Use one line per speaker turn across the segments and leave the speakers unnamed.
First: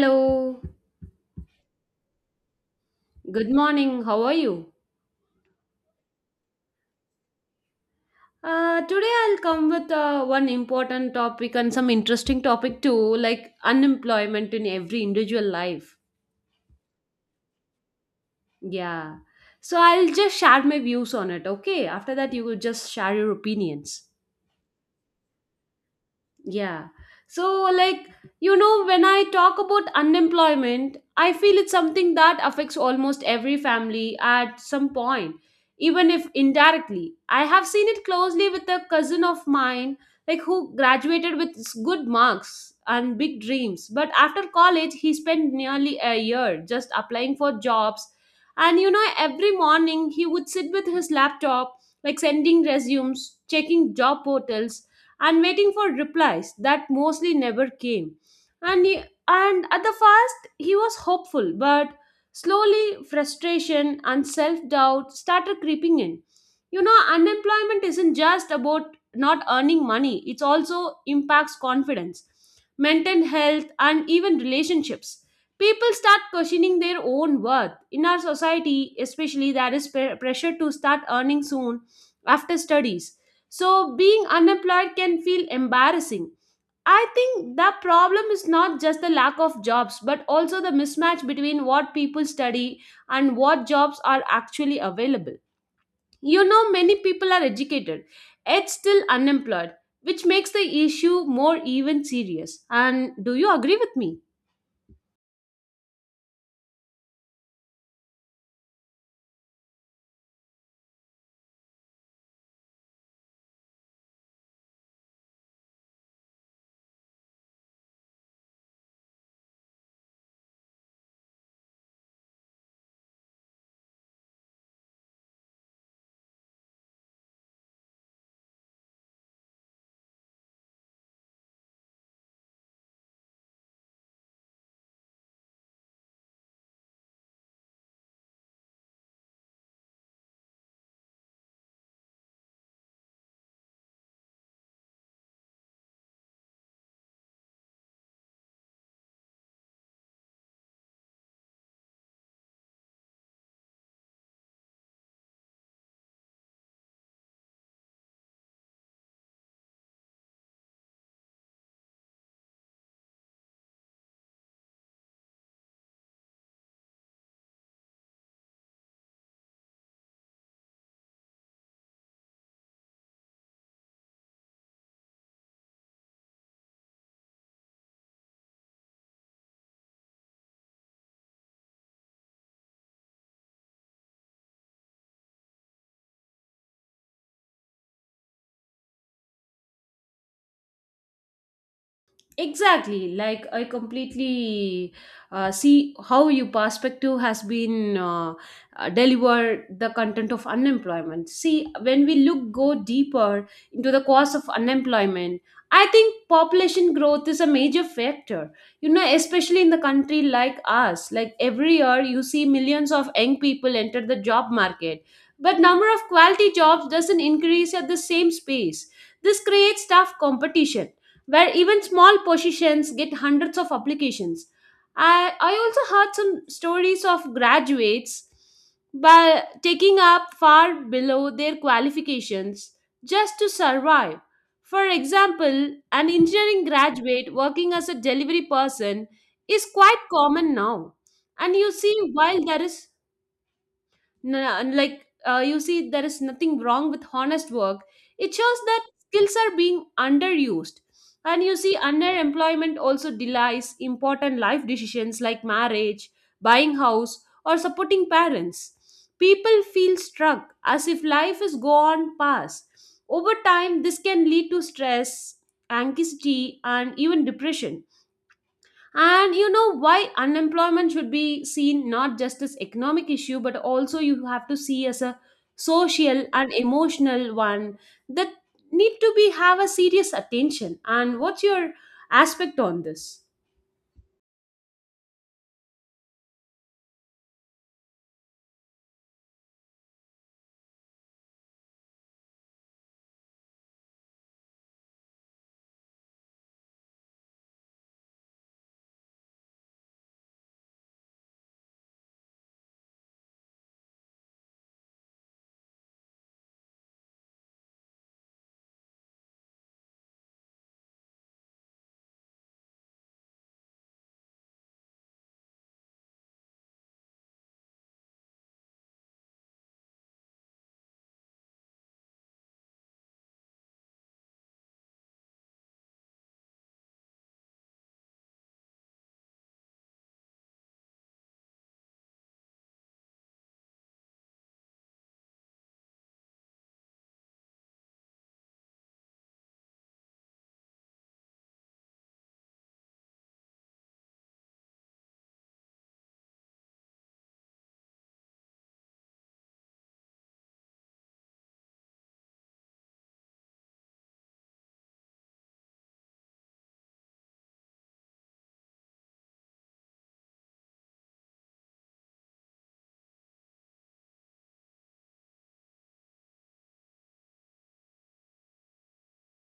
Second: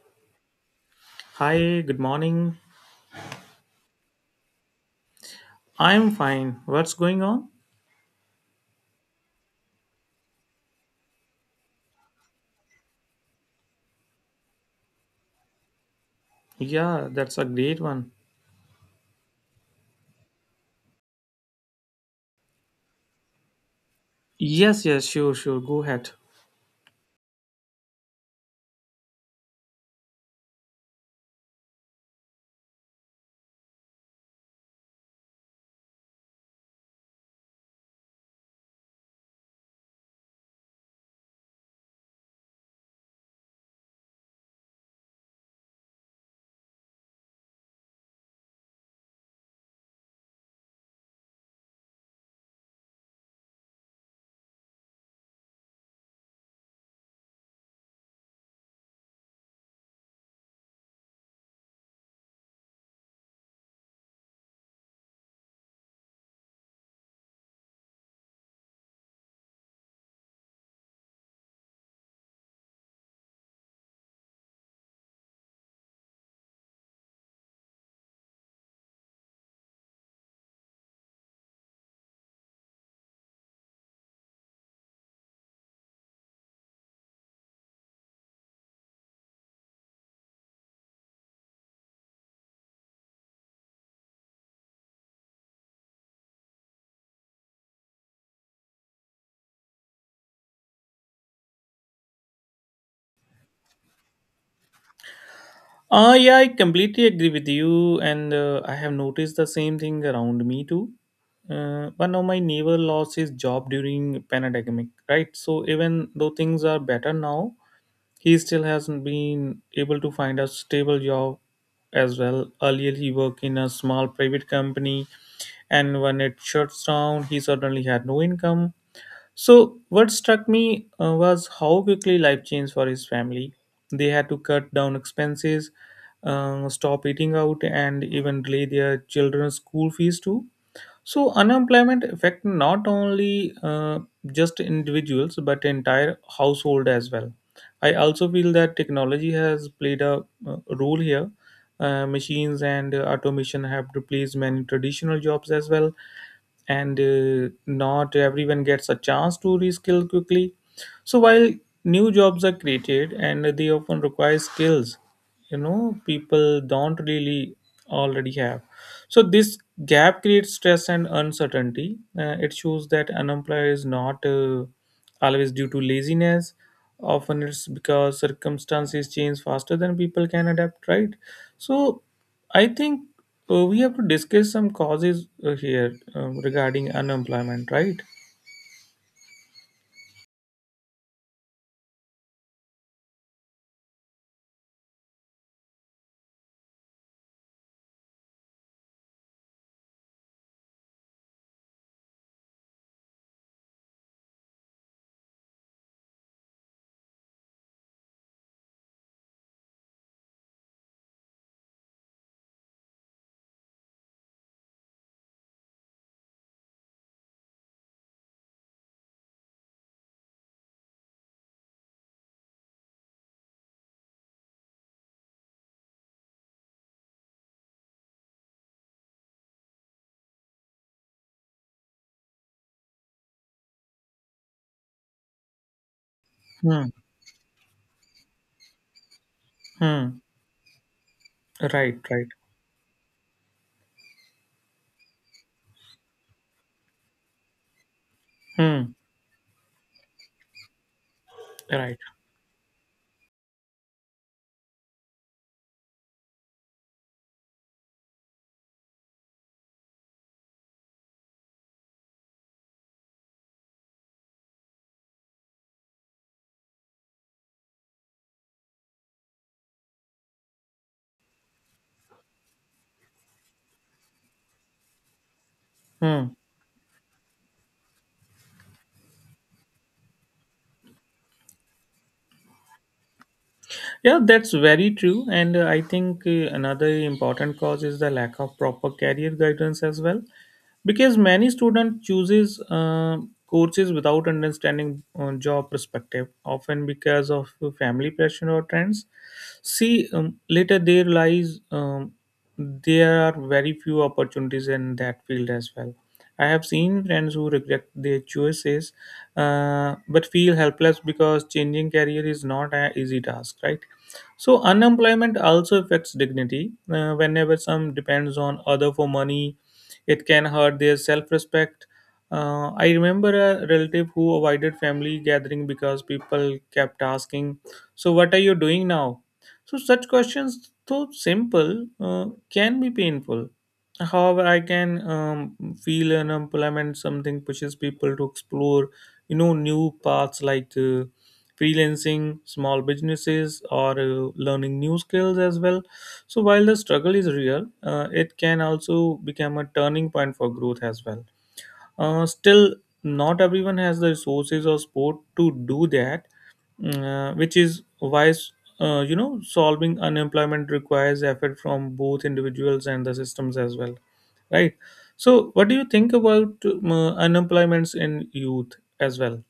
Hello,
Hi, good morning.
good morning. How are you?
I'm fine. What's going on?
Today I'll come with one important topic and some interesting topic too, like unemployment in every individual life.
Yeah, that's a great one.
Yeah. So I'll just share my views on it, okay? After that, you will just share your opinions.
Yes, yes, sure, sure. Go ahead.
Yeah. So, like, when I talk about unemployment, I feel it's something that affects almost every family at some point, even if indirectly. I have seen it closely with a cousin of mine, who graduated with good marks and big dreams. But after college, he spent nearly a year just applying for jobs. And every morning he would sit with his laptop, sending resumes, checking job portals and waiting for replies that mostly never came. And, he, and at the first, he was hopeful, but slowly frustration and self doubt started creeping in. Unemployment isn't just about not earning money, it also impacts confidence, mental health, and even relationships. People start questioning their own worth. In our society, especially, there is pressure to start earning soon after studies, so being unemployed can feel embarrassing. I think the problem is not just the lack of jobs, but also the mismatch between what people study and what jobs are actually available. Many people are educated, yet still unemployed, which makes the issue more even serious. And do you agree with me?
Yeah, I completely agree with you, and I have noticed the same thing around me too. One of my neighbor lost his job during pandemic, right? So even though things are better now, he still hasn't been able to find a stable job as well. Earlier, he worked in a small private company, and when it shuts down, he suddenly had no income. So, what struck me was how quickly life changed for his family. They had to cut down expenses, stop eating out, and even delay their children's school fees too. So, unemployment affected not only just individuals but entire household as well. I also feel that technology has played a role here. Machines and automation have replaced many traditional jobs as well, and not everyone gets a chance to reskill quickly. So while new jobs are created and they often require skills, people don't really already have. So this gap creates stress and uncertainty. It shows that unemployed is not always due to laziness. Often it's because circumstances change faster than people can adapt, right? So I think we have to discuss some causes here, regarding unemployment, right?
Exactly, like, I completely see how your perspective has been deliver the content of unemployment. See, when we look go deeper into the cause of unemployment, I think population growth is a major factor. You know, especially in the country like us, like every year you see millions of young people enter the job market, but number of quality jobs doesn't increase at the same pace. This creates tough competition where even small positions get hundreds of applications. I also heard some stories of graduates by taking up far below their qualifications just to survive. For example, an engineering
Hmm.
graduate working as a delivery person is quite
Hmm.
common now. And you see,
Right. Right.
while there is N- and like you see there is nothing wrong with honest work. It shows
Hmm.
that skills are being underused, and you see
right
underemployment also delays important life decisions like marriage, buying house, or supporting parents. People feel struck as if life is gone past. Over time this can lead to stress, anxiety, and even depression. And you know why unemployment should be seen not just as economic issue but also you have to see as a social
hmm
and emotional one, that need to be have a serious attention. And what's your aspect on this?
Yeah, that's very true. And I think another important cause is the lack of proper career guidance as well, because many student chooses courses without understanding job perspective, often because of family pressure or trends. See, later they realize, there are very few opportunities in that field as well. I have seen friends who regret their choices, but feel helpless because changing career is not an easy task, right? So unemployment also affects dignity. Whenever some depends on other for money, it can hurt their self-respect. I remember a relative who avoided family gathering because people kept asking, "So what are you doing now?" So such questions, though simple, uh, can be painful. However, I can feel unemployment something pushes people to explore, new paths like. Freelancing, small businesses, or learning new skills as well. So, while the struggle is real, it can also become a turning point for growth as well. Still, not everyone has the resources or support to do that, which is why solving unemployment requires effort from both individuals and the systems as well, right? So, what do you think about unemployments in youth as well?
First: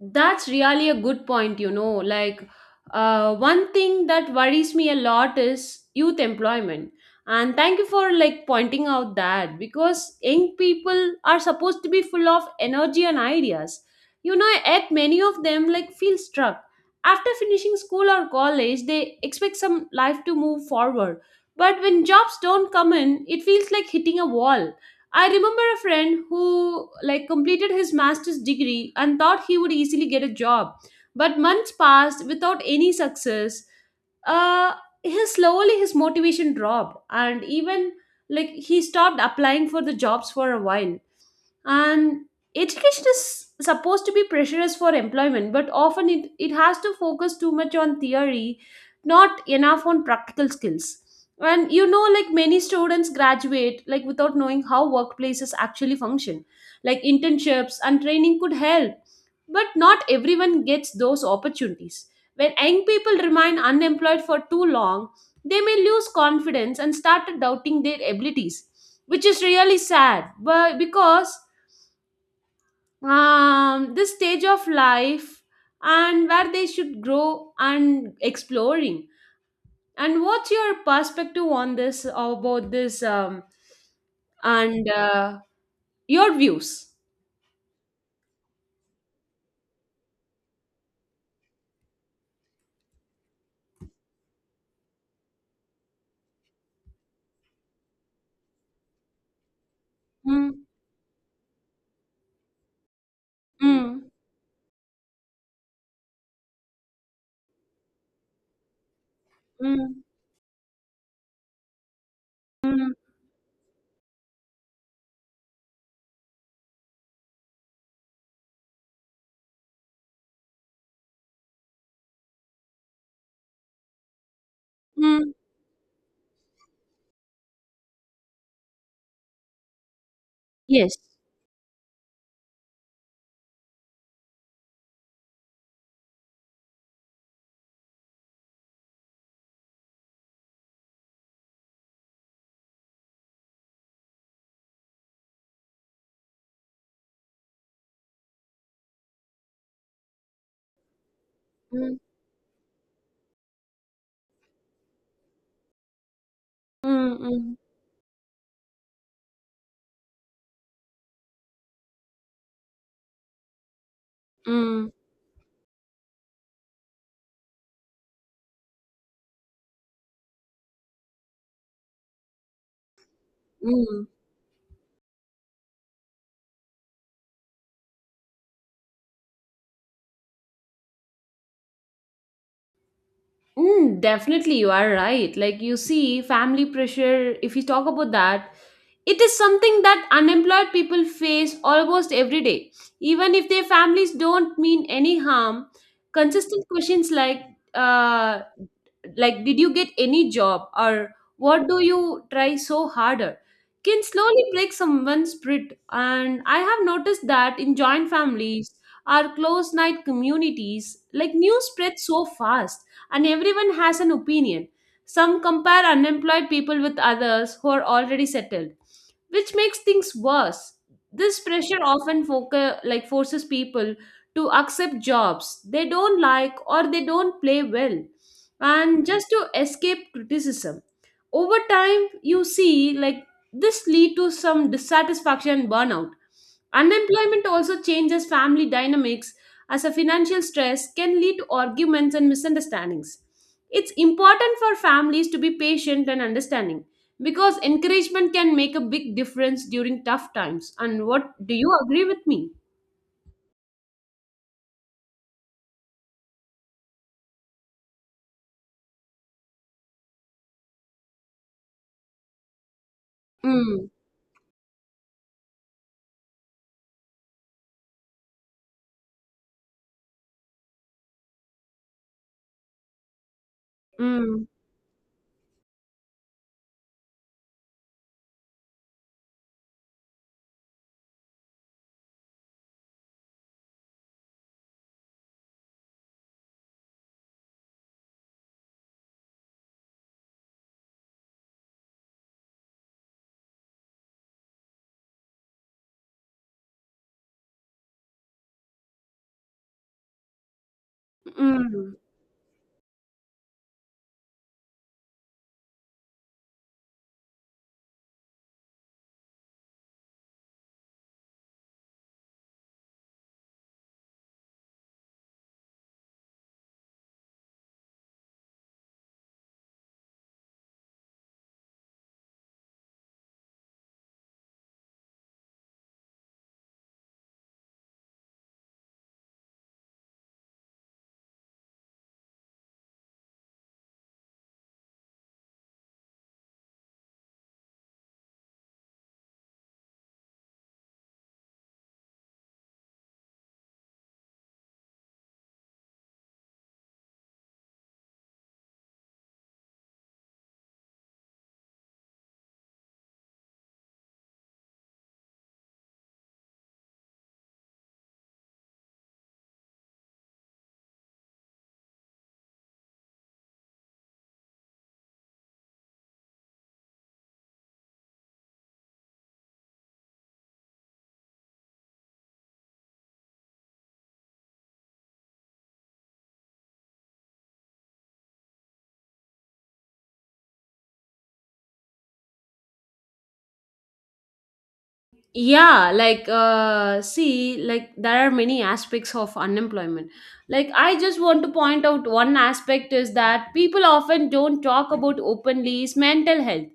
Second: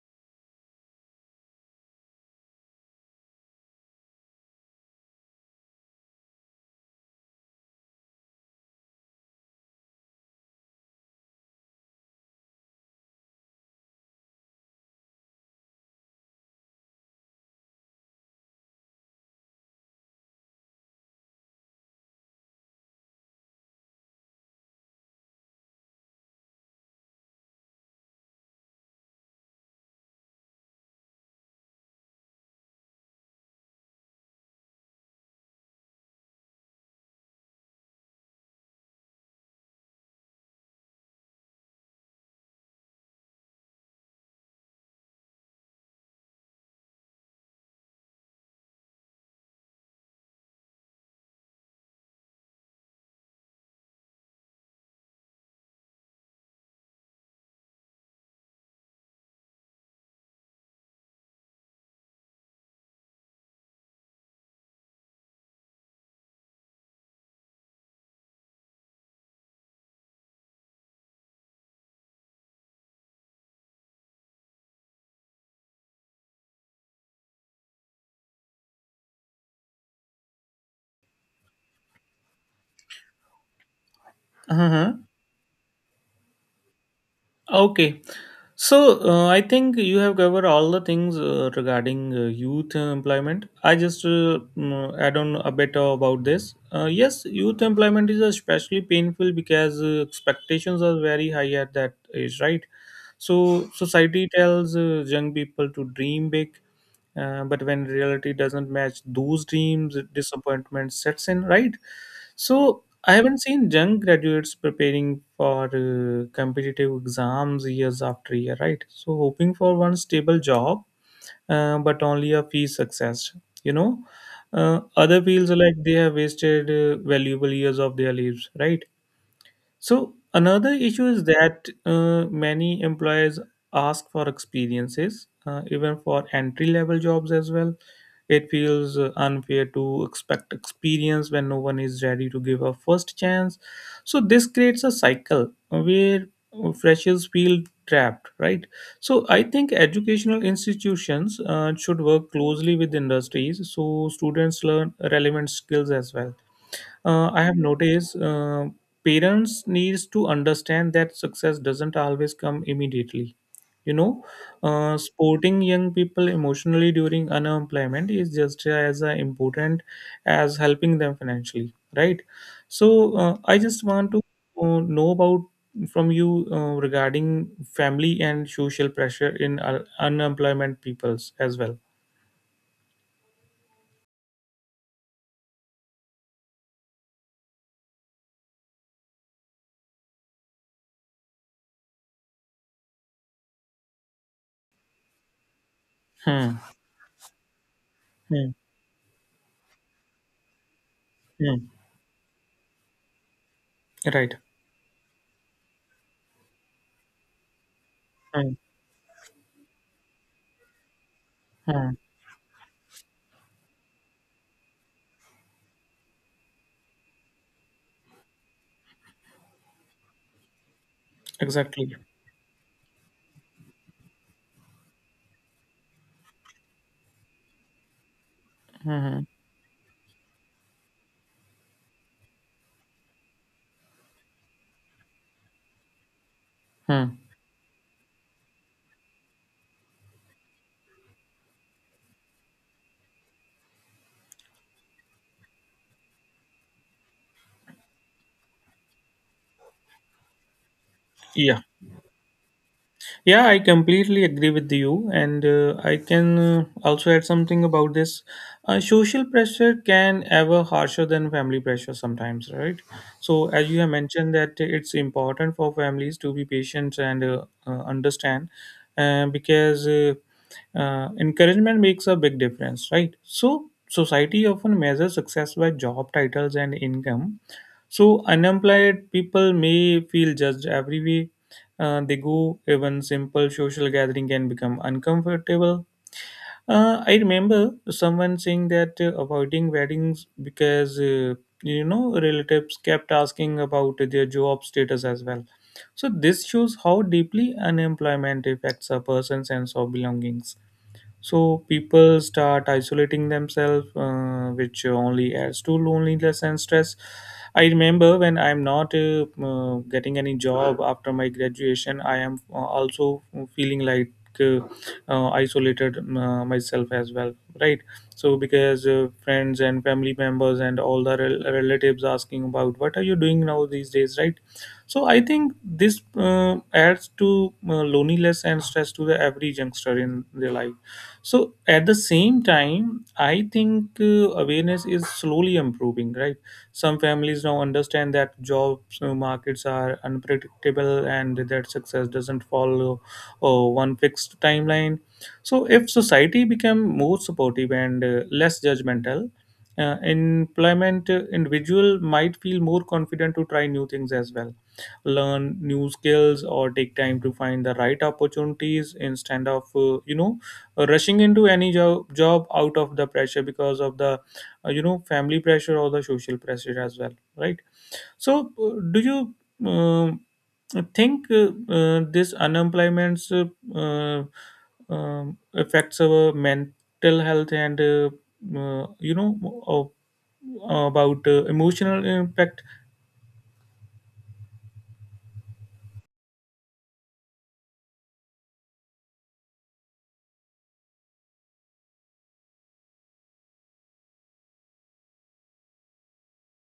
That's really a good point, you know. Like, one thing that worries me a lot is youth employment. And thank you for like pointing out that, because young people are supposed to be full of energy and ideas. You know, yet many of them like feel stuck. After finishing school or college, they expect some life to move forward. But when jobs don't come in, it feels like hitting a wall. I remember a friend who like completed his master's degree and thought he would easily get a job, but months passed without any success. Uh, his slowly his motivation dropped, and even like he stopped applying for the jobs for a while. And education is supposed to be pressurized for employment, but often it has to focus too much on theory, not enough on practical skills. And you know, like many students graduate like without knowing how workplaces actually function. Like internships and training could help, but not everyone gets those opportunities. When young people remain unemployed for too long, they may lose confidence and start doubting their abilities, which is really sad, but because this stage of life, and where they should grow and exploring. And what's your perspective on this, about this, and
Uh-huh.
your views?
Okay. So I think you have covered all the things regarding youth employment. I just add on a bit about this. Yes, youth employment is especially painful because
Mm,
expectations are very high at that age, right? So
mm,
society tells young people to dream big, but when reality doesn't match those dreams,
mm,
disappointment sets in, right? So
mm,
I haven't seen young graduates preparing for competitive exams years after year, right? So hoping for one stable job, but only a fee success. You know, other
mm.
feels like they have wasted valuable years of their lives, right? So another
Yes.
issue is that many employers ask for experiences, even for entry level jobs as well. It feels unfair to expect experience when no one is ready to give a first chance. So this creates a cycle where freshers feel trapped, right? So I think educational institutions
Mm,
should work closely with industries so students learn relevant skills as well.
mm,
I have
mm,
noticed, parents needs to understand that success doesn't always come immediately. you know
mm,
uh, supporting young people emotionally during unemployment is just as important as helping them financially, right? So I just
mm.
want to know about from you regarding family and social pressure in unemployment peoples as well.
Mm, definitely, you are right. Like you see, family pressure. If you talk about that, it is something that unemployed people face almost every day, even if their families don't mean any harm.
Hmm.
Consistent questions like, uh,
Hmm.
did you get any job? Or
Hmm.
what do you try so harder? Can
right
slowly break someone's spirit. And I have noticed that in joint
hmm.
families, our close knit communities, like news
Hmm.
spreads so fast and everyone has an opinion. Some compare unemployed people with others who are already settled, which makes things worse. This pressure
exactly
often forces people to accept jobs they don't like or they don't play well, and
hmm
just
hmm.
to escape criticism. Over time you see like this lead to some dissatisfaction and burnout.
Hmm.
Unemployment also changes family dynamics, as a financial stress can lead to arguments and misunderstandings. It's important for families to be patient and understanding, because encouragement can make a big difference during tough times. And what do
Yeah,
you agree with me?
yeah, I completely agree with you, and I can also add something about this. Social pressure can ever harsher than family pressure sometimes, right? So, as you
Mm,
have mentioned, that it's important for families to be patient and understand, because encouragement makes a big difference, right? So, society
mm,
often measures success by job titles and income. So unemployed people may feel judged every way they go. Even simple social gathering can become uncomfortable. I remember someone saying that avoiding weddings because relatives kept asking about their job status as well. So this shows how deeply unemployment affects a person's sense of belongings. So
mm.
people start isolating themselves, which only adds to loneliness and stress. I remember when I'm not getting any job after my graduation, I am also feeling like uh, isolated myself as well, right? So because friends and family members and all the relatives asking about what are you doing now these days, right? So I think this adds to loneliness and stress to the every youngster in their life. So at the same time, I think awareness is slowly improving, right? Some families now understand that job markets are unpredictable and that success doesn't follow one fixed timeline. So if society become more supportive and less judgmental, employment individual might feel more confident to try new things as well, learn new skills or take time to find the right opportunities instead of rushing into any job out of the pressure because of the family pressure or the social pressure as well, right? So do you um, think this unemployment uh, um, affects our mental health and uh, you know uh, about emotional impact.
Yeah, like see, like there are many aspects of unemployment. Like I just want to point out one aspect is that people often don't talk about openly is mental health.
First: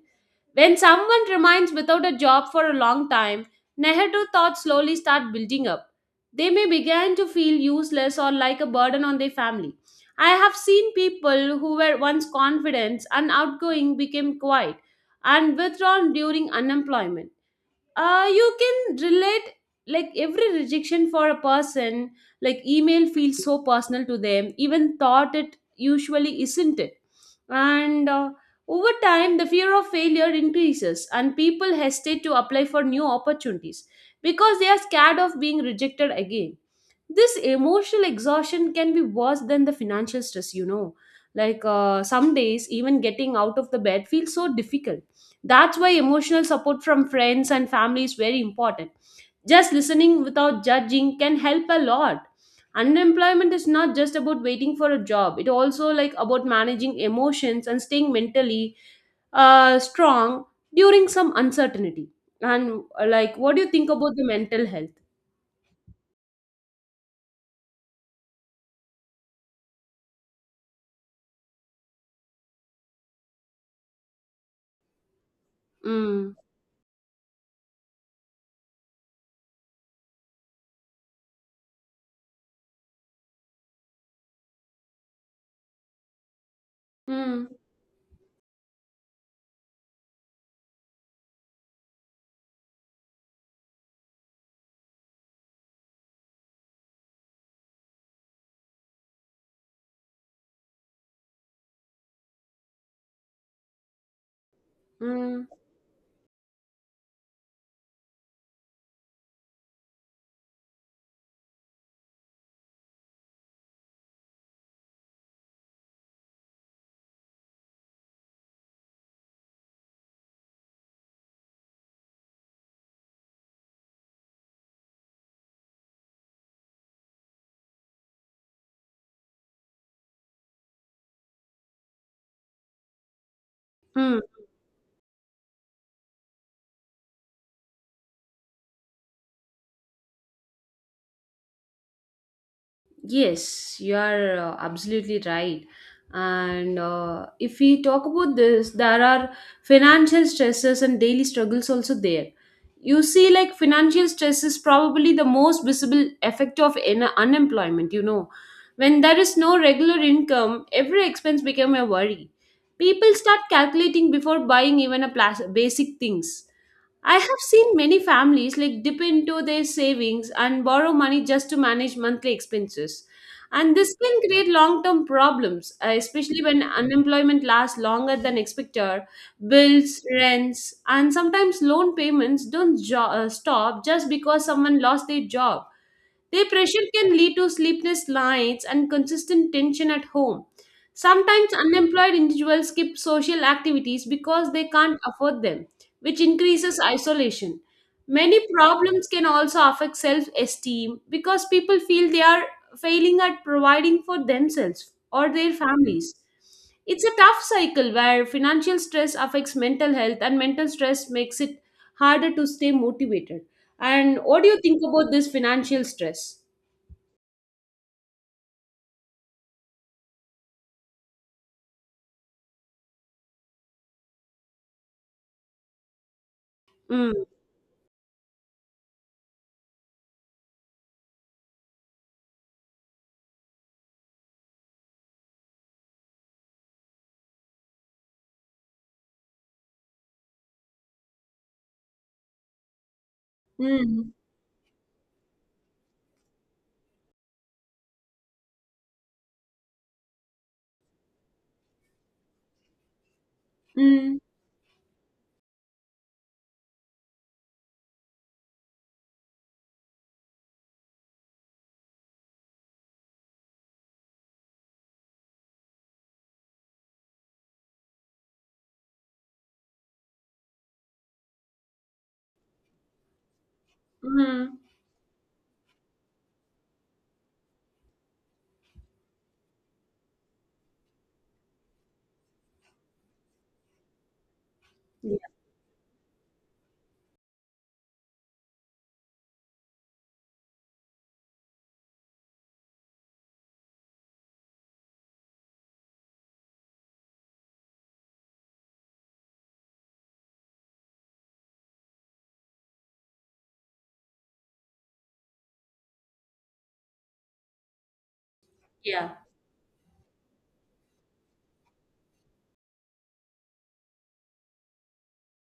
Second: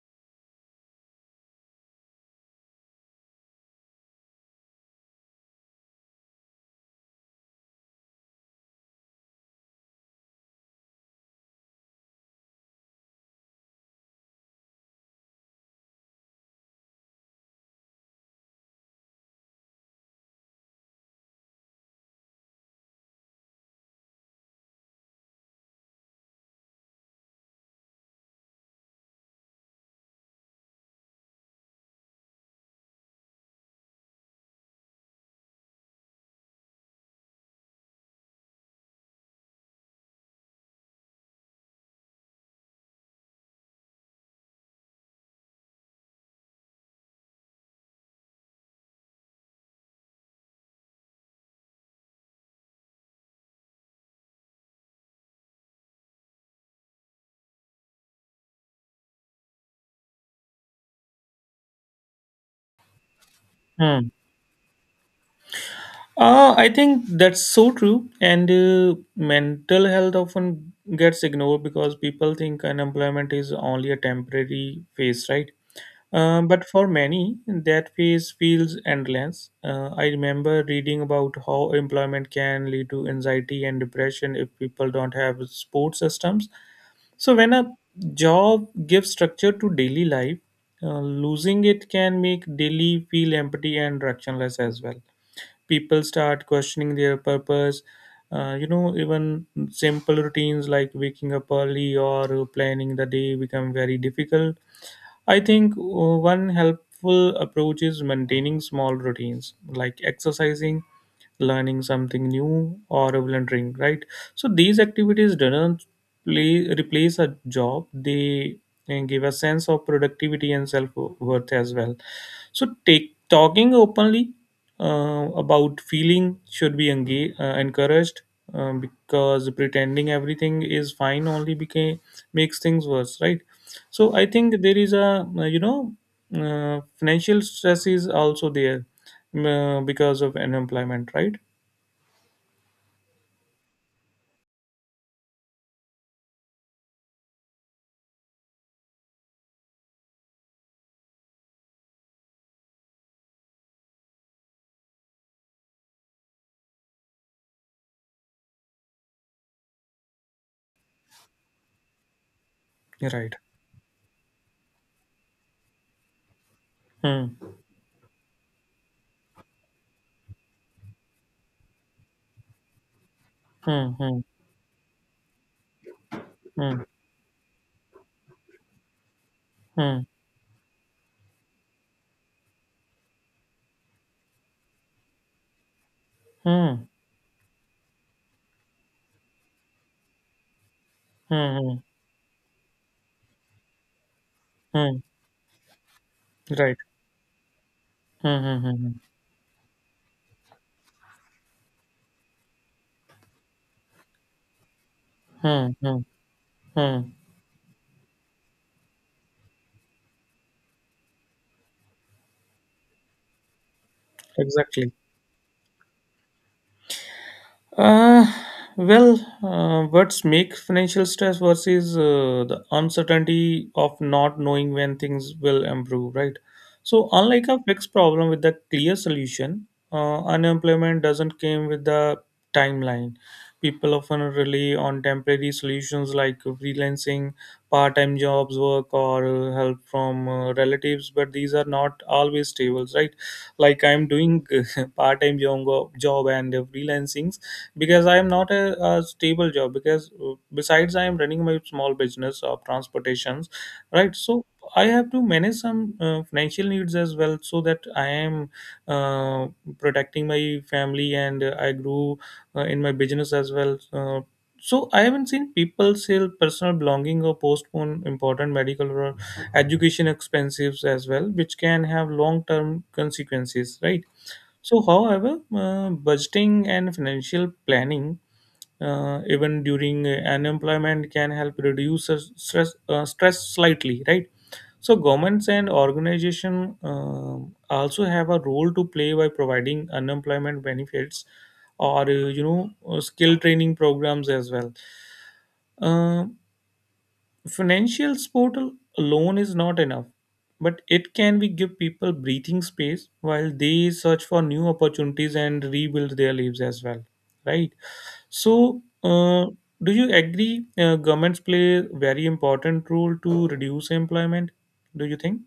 When someone remains without a job for a long time, negative thoughts slowly start building up. They may begin to feel useless or like a burden on their family. I have seen people who were once confident and outgoing became quiet and withdrawn during unemployment. You can relate, like every rejection for a person like email feels so personal to them, even thought it usually isn't it. And Over time the fear of failure increases and people hesitate to apply for new opportunities because they are scared of being rejected again. This emotional exhaustion can be worse than the financial stress, you know. Like some days even getting out of the bed feels so difficult. That's why emotional support from friends and family is very important. Just listening without judging can help a lot. Unemployment is not just about waiting for a job. It also like about managing emotions and staying mentally strong during some uncertainty. And what do you think
Hmm.
about the mental health?
I think that's so true. And mental health often gets ignored because people think unemployment is only a temporary phase, right?
Mm.
But for many, that phase feels endless. I remember reading about how employment can lead to anxiety and depression if people don't have support systems. So, when
Mm.
a job gives structure to daily life, losing it can make daily feel empty and directionless as well. People start questioning their purpose. Even simple routines like waking up early or planning the day become very difficult. I
Mm.
think one helpful approach is maintaining small routines like exercising, learning something new, or volunteering, right? So these activities don't replace a job, they give a sense of productivity and self worth as well. So, talking openly about feeling should be encouraged, because pretending everything is fine only makes things worse, right? So,
Mm.
I think there is financial stress is also there because of unemployment, right?
Yes, you are absolutely right. And if we talk about this, there are financial stresses and daily struggles also there. You see, like financial stress is probably the most visible effect of unemployment, you know. When there is no regular income, every expense become a worry. People
Right.
start calculating before buying even a basic things. I
Hmm.
have seen many families like dip into their savings and borrow money just to manage monthly expenses. And
Hmm.
this
Hmm.
can create long term problems, especially when unemployment lasts longer than expected.
Hmm.
Bills, rents, and sometimes loan payments don't stop just because someone lost their job. Their
Hmm.
pressure
Hmm.
can lead to sleepless nights and consistent tension at home. Sometimes
Hmm. Hmm. Hmm.
unemployed individuals skip social activities because they
hmm,
can't afford them, which
Right.
increases isolation. Many
Hmm. Hmm. Hmm.
problems can also affect self esteem because people feel they are failing at providing for themselves or their
Hmm. Hmm. Hmm.
families.
hmm,
It's
hmm,
a tough cycle where financial stress affects mental health and mental stress makes it harder to stay motivated. And what do you think
Exactly.
about this financial stress?
Uh, well, what's make financial stress versus the uncertainty of not knowing when things will improve, right? So,
Mm,
unlike a fixed problem with a clear solution, unemployment doesn't come with a timeline. People often rely on temporary solutions like freelancing, part-time jobs, work, or help from relatives, but these are not always stable, right? Like I'm
mm,
doing part-time job and freelancing, because I am not a stable job, because besides I am running my small business of transportations, right?
mm,
So I have to manage some financial needs as well so that I am uh, protecting my family, and I grew in my business as well. So I haven't seen people sell personal belonging or postpone important medical or education expenses as well, which can have long term consequences, right?
mm.
So, however, budgeting and financial planning, even during unemployment, can help reduce stress slightly, right? So,
Yeah.
governments and organizations also have a role to play by providing unemployment benefits or skill training programs as well. Um Financial portal alone is not enough, but it can be give people breathing space while they search for new opportunities and rebuild their lives as well, right? So
Yeah.
do you agree governments play very important role to reduce employment, do you think?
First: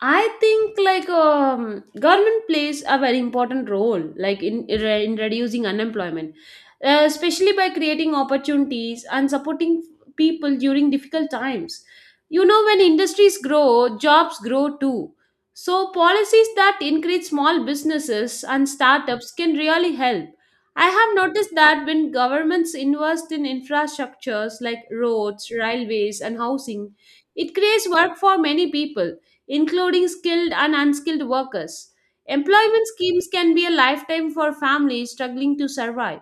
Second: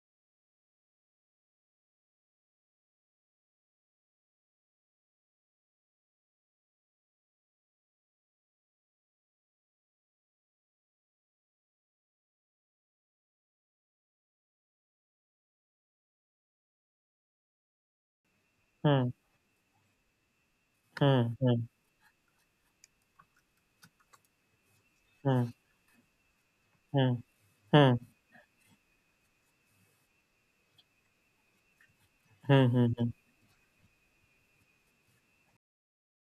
I think like government plays a very important role, like in reducing unemployment, especially by creating opportunities and supporting people during difficult times. You know, when industries grow, jobs grow too. So policies that encourage small businesses and
Hmm,
startups can really help. I have
hmm,
noticed
hmm,
that when governments invest in infrastructures like roads,
hmm,
railways, and housing,
hmm,
it creates
hmm,
work for many people including skilled and unskilled workers.
hmm, hmm,
Employment
hmm, hmm,
schemes can be a lifetime for families struggling to survive.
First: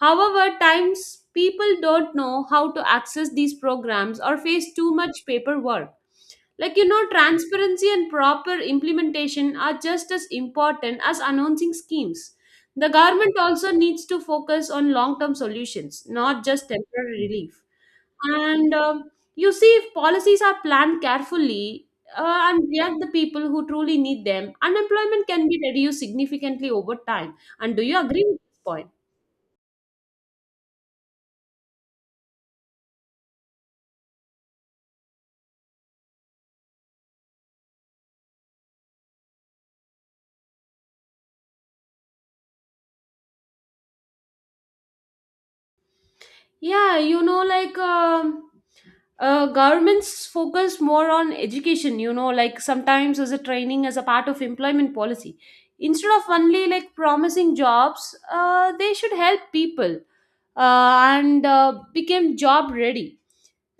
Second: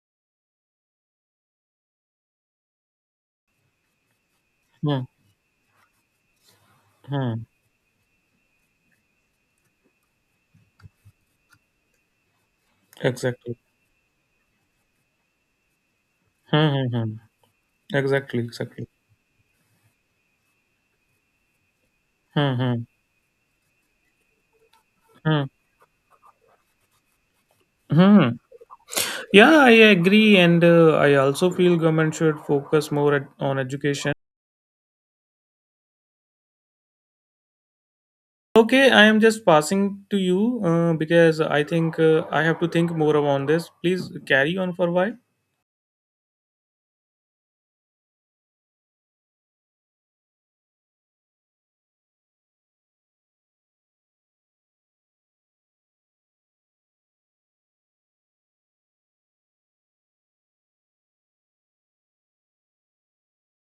However, times people don't know how to access these programs or face too
hmm.
much paperwork. Like you know,
hmm.
transparency and proper implementation are just as important as announcing schemes. The government
exactly
also needs to focus on long term solutions, not
Hmm,
just
hmm, hmm.
temporary relief.
exactly
And
exactly
you see, if policies are planned carefully
Hmm,
and
hmm,
react the people who truly need them, unemployment
hmm,
can be reduced significantly over time. And do you
hmm.
agree
hmm.
with this point?
Yeah, I agree, and I also feel government should focus more on education. Okay, I am just passing to you because I think I have to think more on this. Please carry on for a while.
Yeah, you know, like governments focus more on education, you know, like sometimes as a training as a part of employment policy. Instead of only like promising jobs, they should help people and become job ready.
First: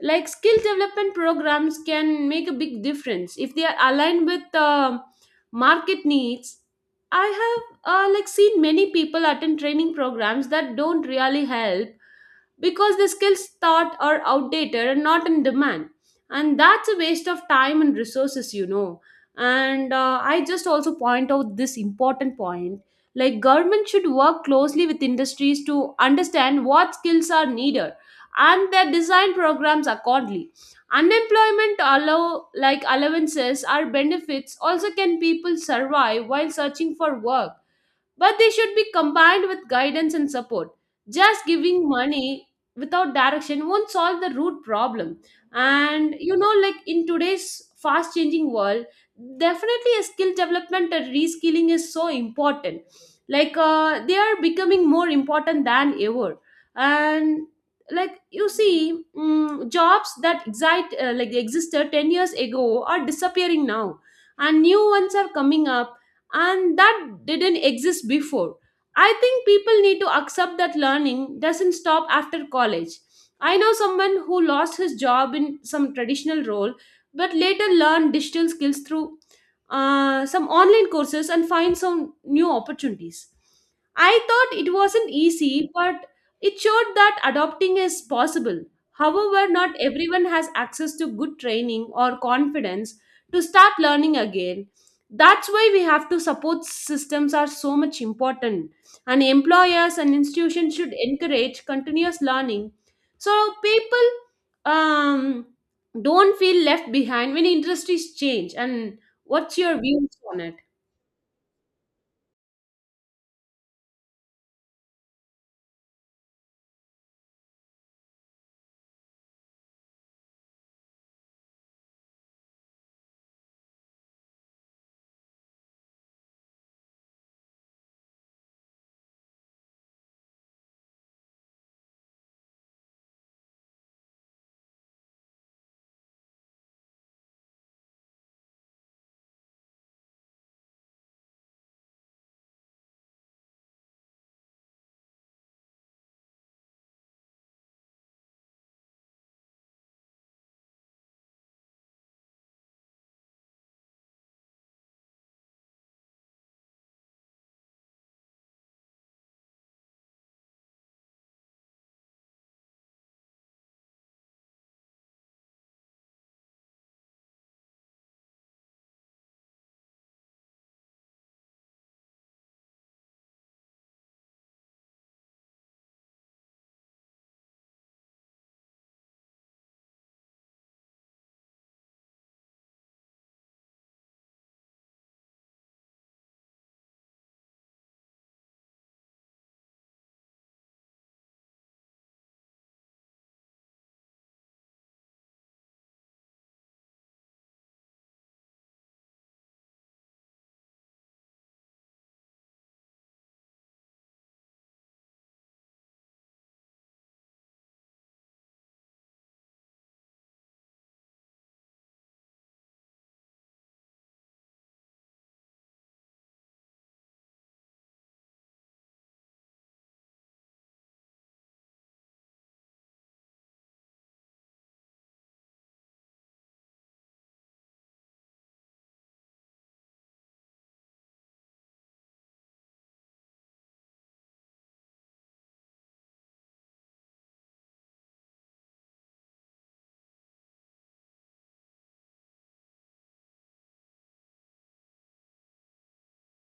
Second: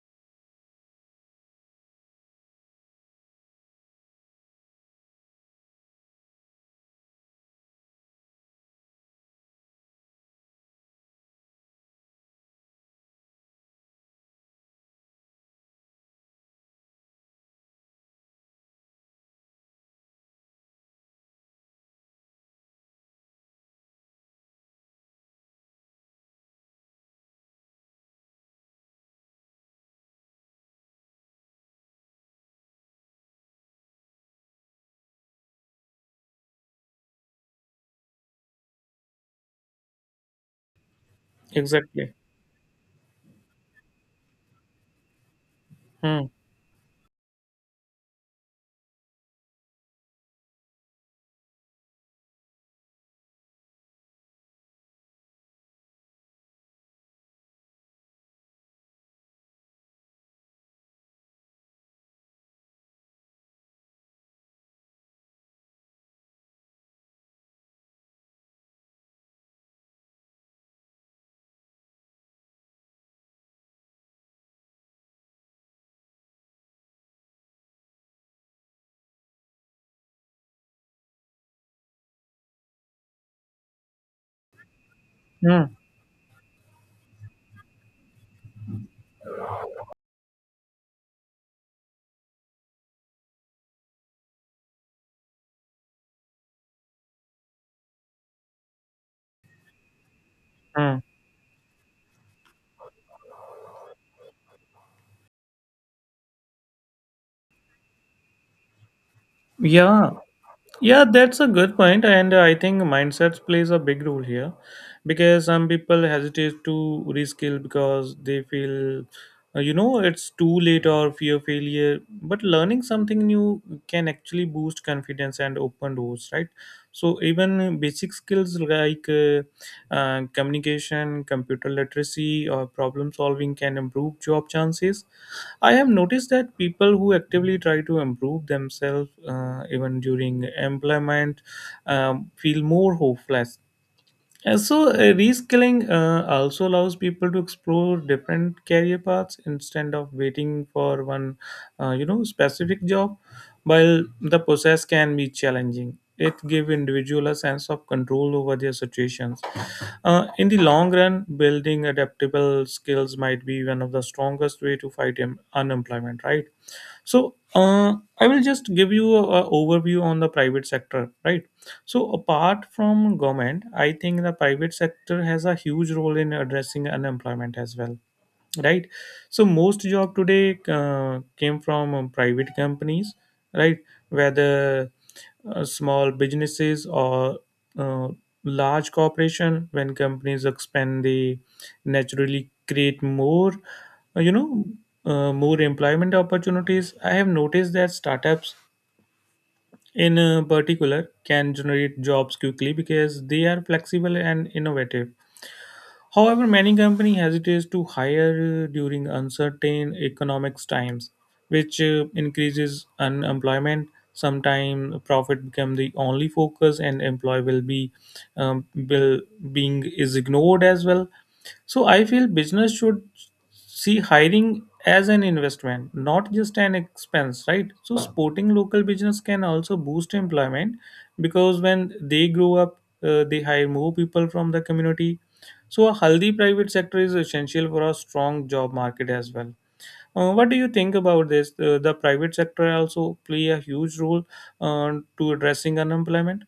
Like skill development programs can make a big difference if they are aligned with market needs. I have like seen many people attend training programs that don't really help because the skills taught are outdated and not in demand, and that's a waste of time and resources, you know. And I just also point out this important point, like government should work closely with industries to understand what skills are needed and their design programs accordingly. Unemployment allow like allowances or benefits also can people survive while searching for work, but they should be combined with guidance and support. Just giving
Exactly.
money without direction won't solve the root problem. And
Hmm.
you know, like in today's fast changing world, definitely a skill development and reskilling is so important. They are becoming more important than ever. And like you see, jobs that exist like they existed 10 years ago are disappearing now, and new ones are coming up and that didn't exist before. I think people need to accept that learning doesn't stop after college. I know someone who lost his job in some traditional role but later learned digital skills through some online courses and find some new opportunities. I thought it wasn't easy,
Hmm.
but it showed that adopting is possible. However, not everyone has access to good training or confidence to start learning again. That's why we have to support systems are so much important, and employers and institutions should
Hmm.
encourage continuous learning so people um, don't feel left behind when industries change. And what's your views
Yeah,
on it?
yeah, that's a good point, and I think mindset plays a big role here, because some people hesitate to reskill because they feel, you know, it's too late or fear failure. But learning something new can actually boost confidence and open doors, right? So even basic skills like communication, computer literacy, or problem solving can improve job chances. I have noticed that people who actively try to improve themselves, even during employment, feel more hopeless. And so, reskilling also allows people to explore different career paths instead of waiting for one, you know, specific job. While the process can be challenging, it gives individual a sense of control over their situations. In the long run, building adaptable skills might be one of the strongest way to fight unemployment, right? So, I will just give you an overview on the private sector, right? So, apart from government, I think the private sector has a huge role in addressing unemployment as well, right? So, most job today came from private companies, right? Whether small businesses or uh, large corporation, when companies expand they naturally create more uh, you know more employment opportunities. I have noticed that startups in particular can generate jobs quickly because they are flexible and innovative. However, many companies hesitate to hire during uncertain economic times, which increases unemployment. Sometimes profit become the only focus, and employee will be will being is ignored as well. So I feel business should see hiring as an investment, not just an expense, right? So supporting local business can also boost employment because when they grow up, they hire more people from the community. So a healthy private sector is essential for a strong job market as well. What do you think about this? The private sector also play a huge role uh, to addressing unemployment,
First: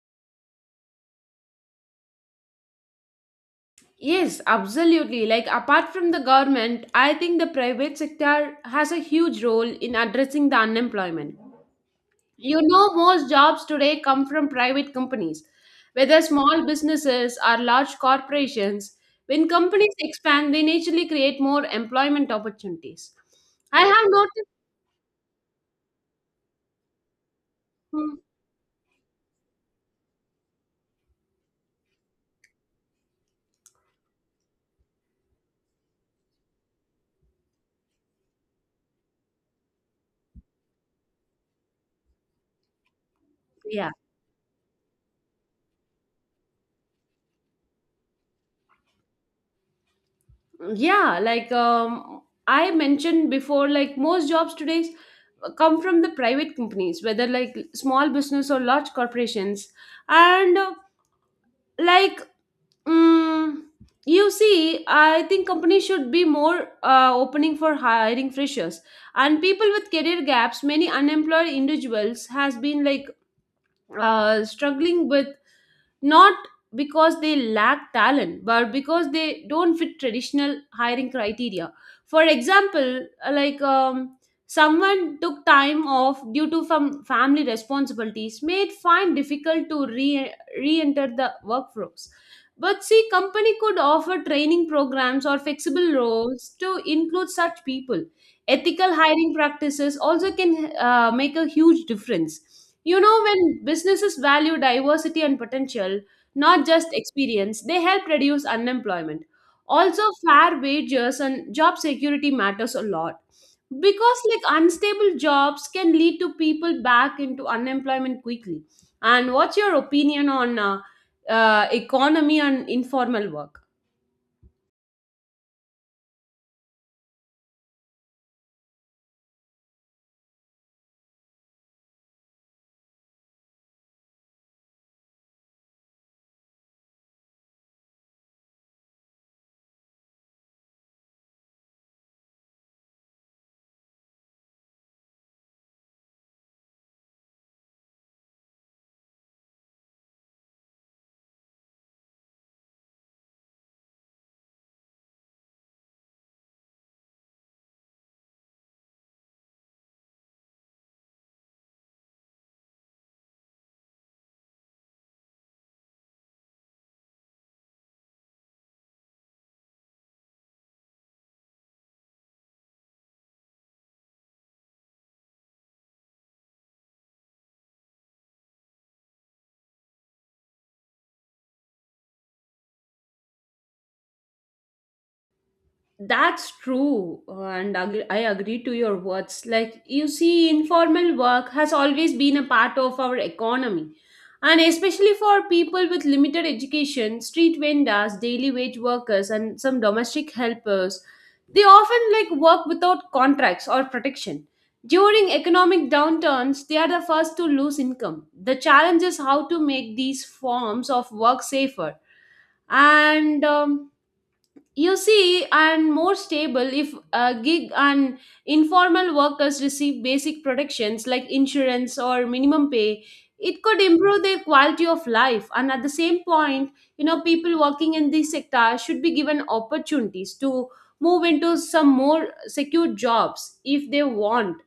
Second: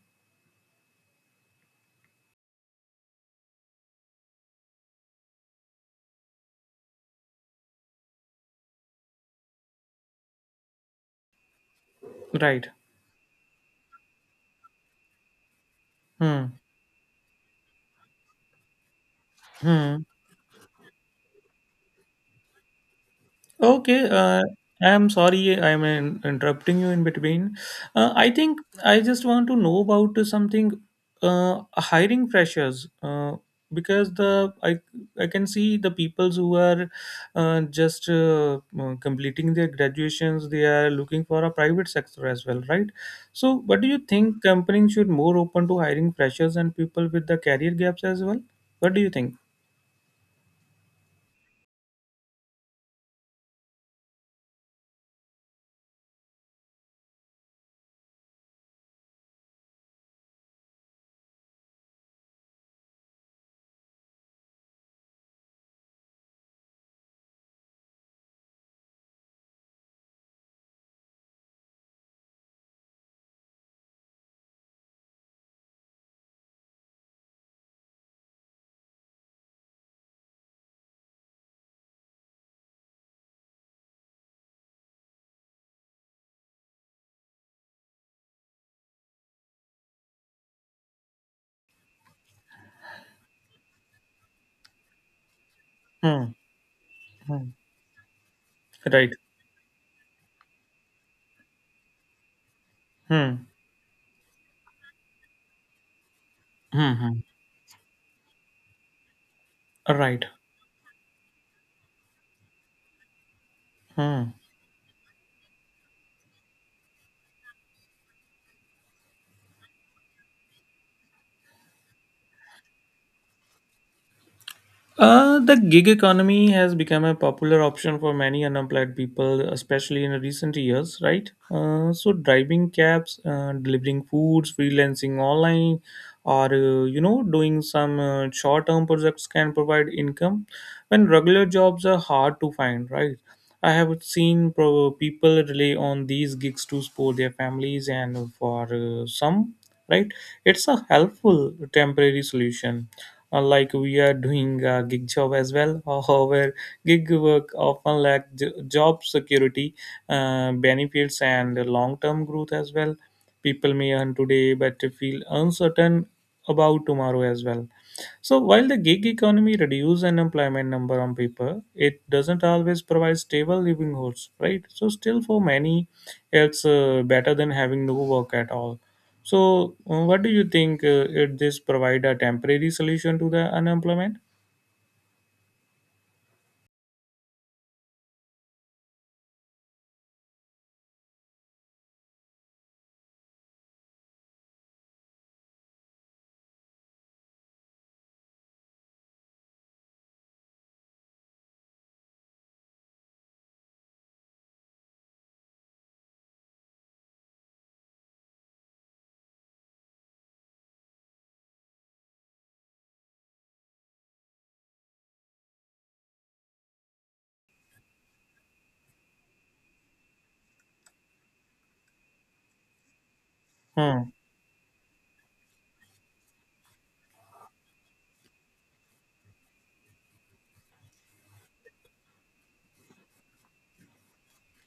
Yes, absolutely. Like apart from the government, I think the private sector has a huge role in addressing the unemployment. You
right?
know, most jobs today come from private companies, whether
Hmm.
small businesses or large corporations. When companies
Hmm.
expand, they naturally create more employment opportunities. I have
Okay,
noticed.
I'm sorry I'm interrupting you in between.
Hmm,
I think I just want to know about something hiring pressures, because the I can see the peoples who are just completing their graduations, they are looking for a private sector as well, right? So, what do
yeah,
you think companies should more open to hiring freshers and people with the career gaps as well? What do you think?
yeah, I mentioned before, like most jobs today come from the private companies, whether like small business or large corporations, and like mm, you see, I think companies should be more opening for hiring freshers and people with career gaps. Many unemployed individuals has been like struggling with not because they lack talent, but because they don't fit traditional hiring criteria. For example, someone took time off due to family responsibilities may find difficult to re-enter the workforce, but see company could offer training programs or flexible
Hmm.
roles to include
Hmm.
such people. Ethical
Right.
hiring practices also can make a huge difference. You know,
Hmm.
when businesses value diversity and potential, not just
Hmm. Hmm.
experience, they help reduce unemployment. Also,
Right.
fair wages and job security matters a lot because
Hmm.
like unstable jobs can lead to people back into unemployment quickly. And what's your opinion on economy and informal work?
The gig economy has become a popular option for many unemployed people, especially in recent years, right? So, driving cabs, delivering foods, freelancing online, or you know, doing some short-term projects can provide income when regular jobs are hard to find, right? I have seen people rely on these gigs to support their families, and for some, right, it's a helpful temporary solution, like we are doing a gig job as well. However, gig work often lack job security, benefits, and long-term growth as well. People may earn today but feel uncertain about tomorrow as well. So while the gig economy reduces unemployment number on paper, it doesn't always provide stable living hours, right? So still for many, it's better than having no work at all. So what do you think? It this provide a temporary solution to the unemployment?
That's true, and I agree to your words. Like, you see, informal work has always been a part of our economy, and especially for people with limited education, street vendors, daily wage workers, and some domestic helpers, they often like work without contracts or protection. During economic downturns, they are the first to lose income. The challenge is how to make these forms of work safer and, you see, and more stable if gig and informal workers receive basic protections like insurance or minimum pay. It could
Hmm.
improve their quality of life, and at the same point, you know, people working in this sector should be given opportunities to move into some more secure jobs if they want.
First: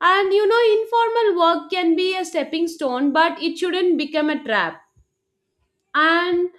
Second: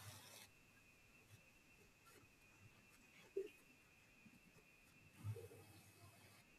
And you know, informal work can be a stepping stone, but it shouldn't become a trap. And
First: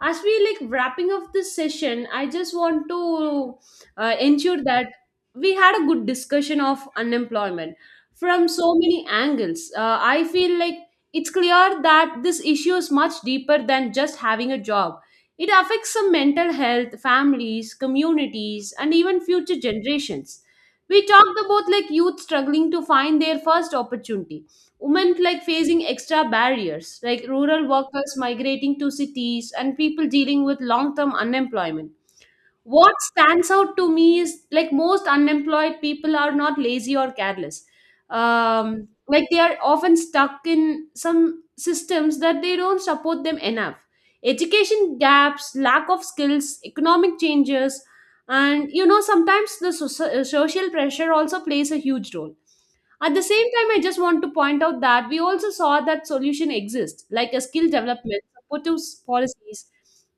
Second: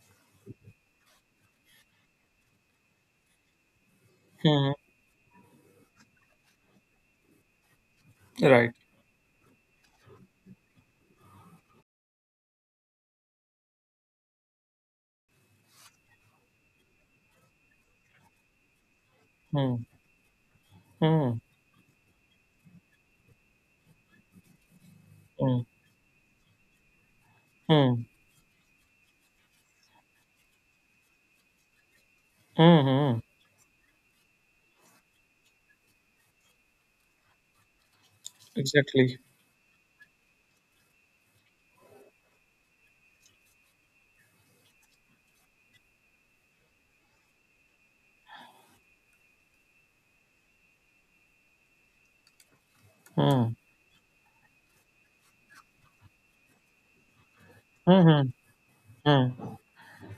as we like wrapping up this session, I just want to ensure
Hmm.
that we had a good discussion of unemployment from
Right.
so many angles. I feel like it's clear that this issue is much deeper than just having a job. It affects some mental health, families, communities, and even future
Hmm.
generations. We
Hmm.
talked about like youth struggling to find their first opportunity, women like
Hmm.
facing extra barriers, like rural
Hmm.
workers migrating to cities and people dealing with long term unemployment.
Hmm.
What
Hmm.
stands out to me is like most unemployed people are not lazy or careless.
Exactly.
Like they are often stuck in some systems that they don't support them enough. Education gaps, lack of skills, economic changes, and you know sometimes the social pressure also plays a huge role. At the same
Hmm.
time, I just want to point out that we also saw that solution exists, like a skill
Hmm.
development,
Hmm.
supportive
Hmm.
policies,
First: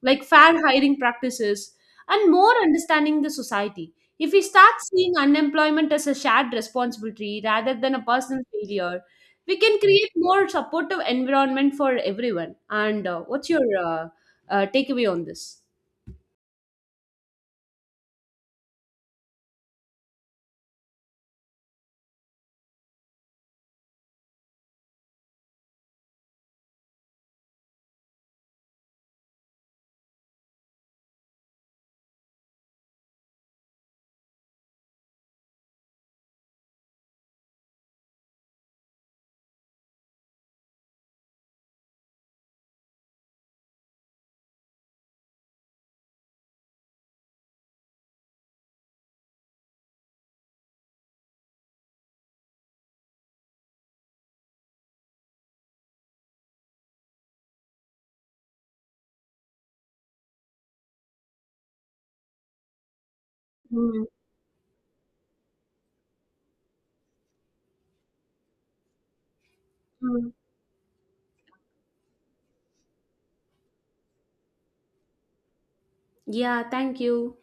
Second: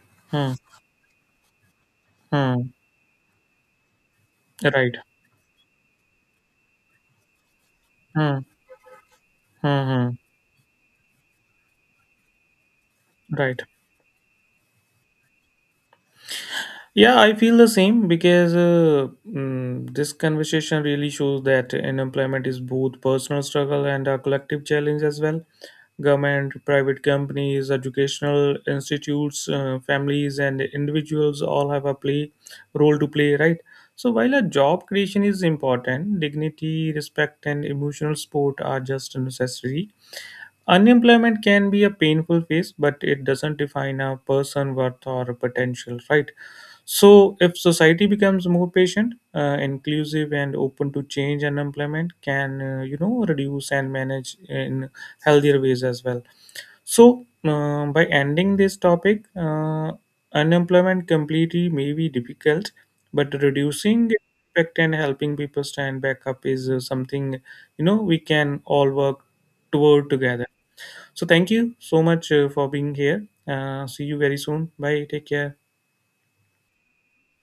like
Hmm.
fair hiring practices, and more
Hmm.
understanding the society. If we start
Right.
seeing unemployment as a shared responsibility rather than a
Hmm.
personal failure, we can
Hmm.
create
Hmm.
more supportive environment for everyone. And what's
Right.
your takeaway on this?
Yeah, I feel the same because this conversation really shows that unemployment is both personal struggle and a collective challenge as well. Government, private companies, educational institutes, families, and individuals all have a play role to play, right? So while a job creation is important, dignity, respect, and emotional support are just necessary. Unemployment can be a painful phase, but it doesn't define a person worth or potential, right? So, if society becomes more patient, inclusive, and open to change, unemployment can, you know, reduce and manage in healthier ways as well. So, by ending this topic, unemployment completely may be difficult, but
Mm,
reducing it impact and helping people stand back up is something, you know, we can all work toward
mm.
together. So, thank you so much for being here. See you very soon. Bye. Take care.
Yeah, thank you.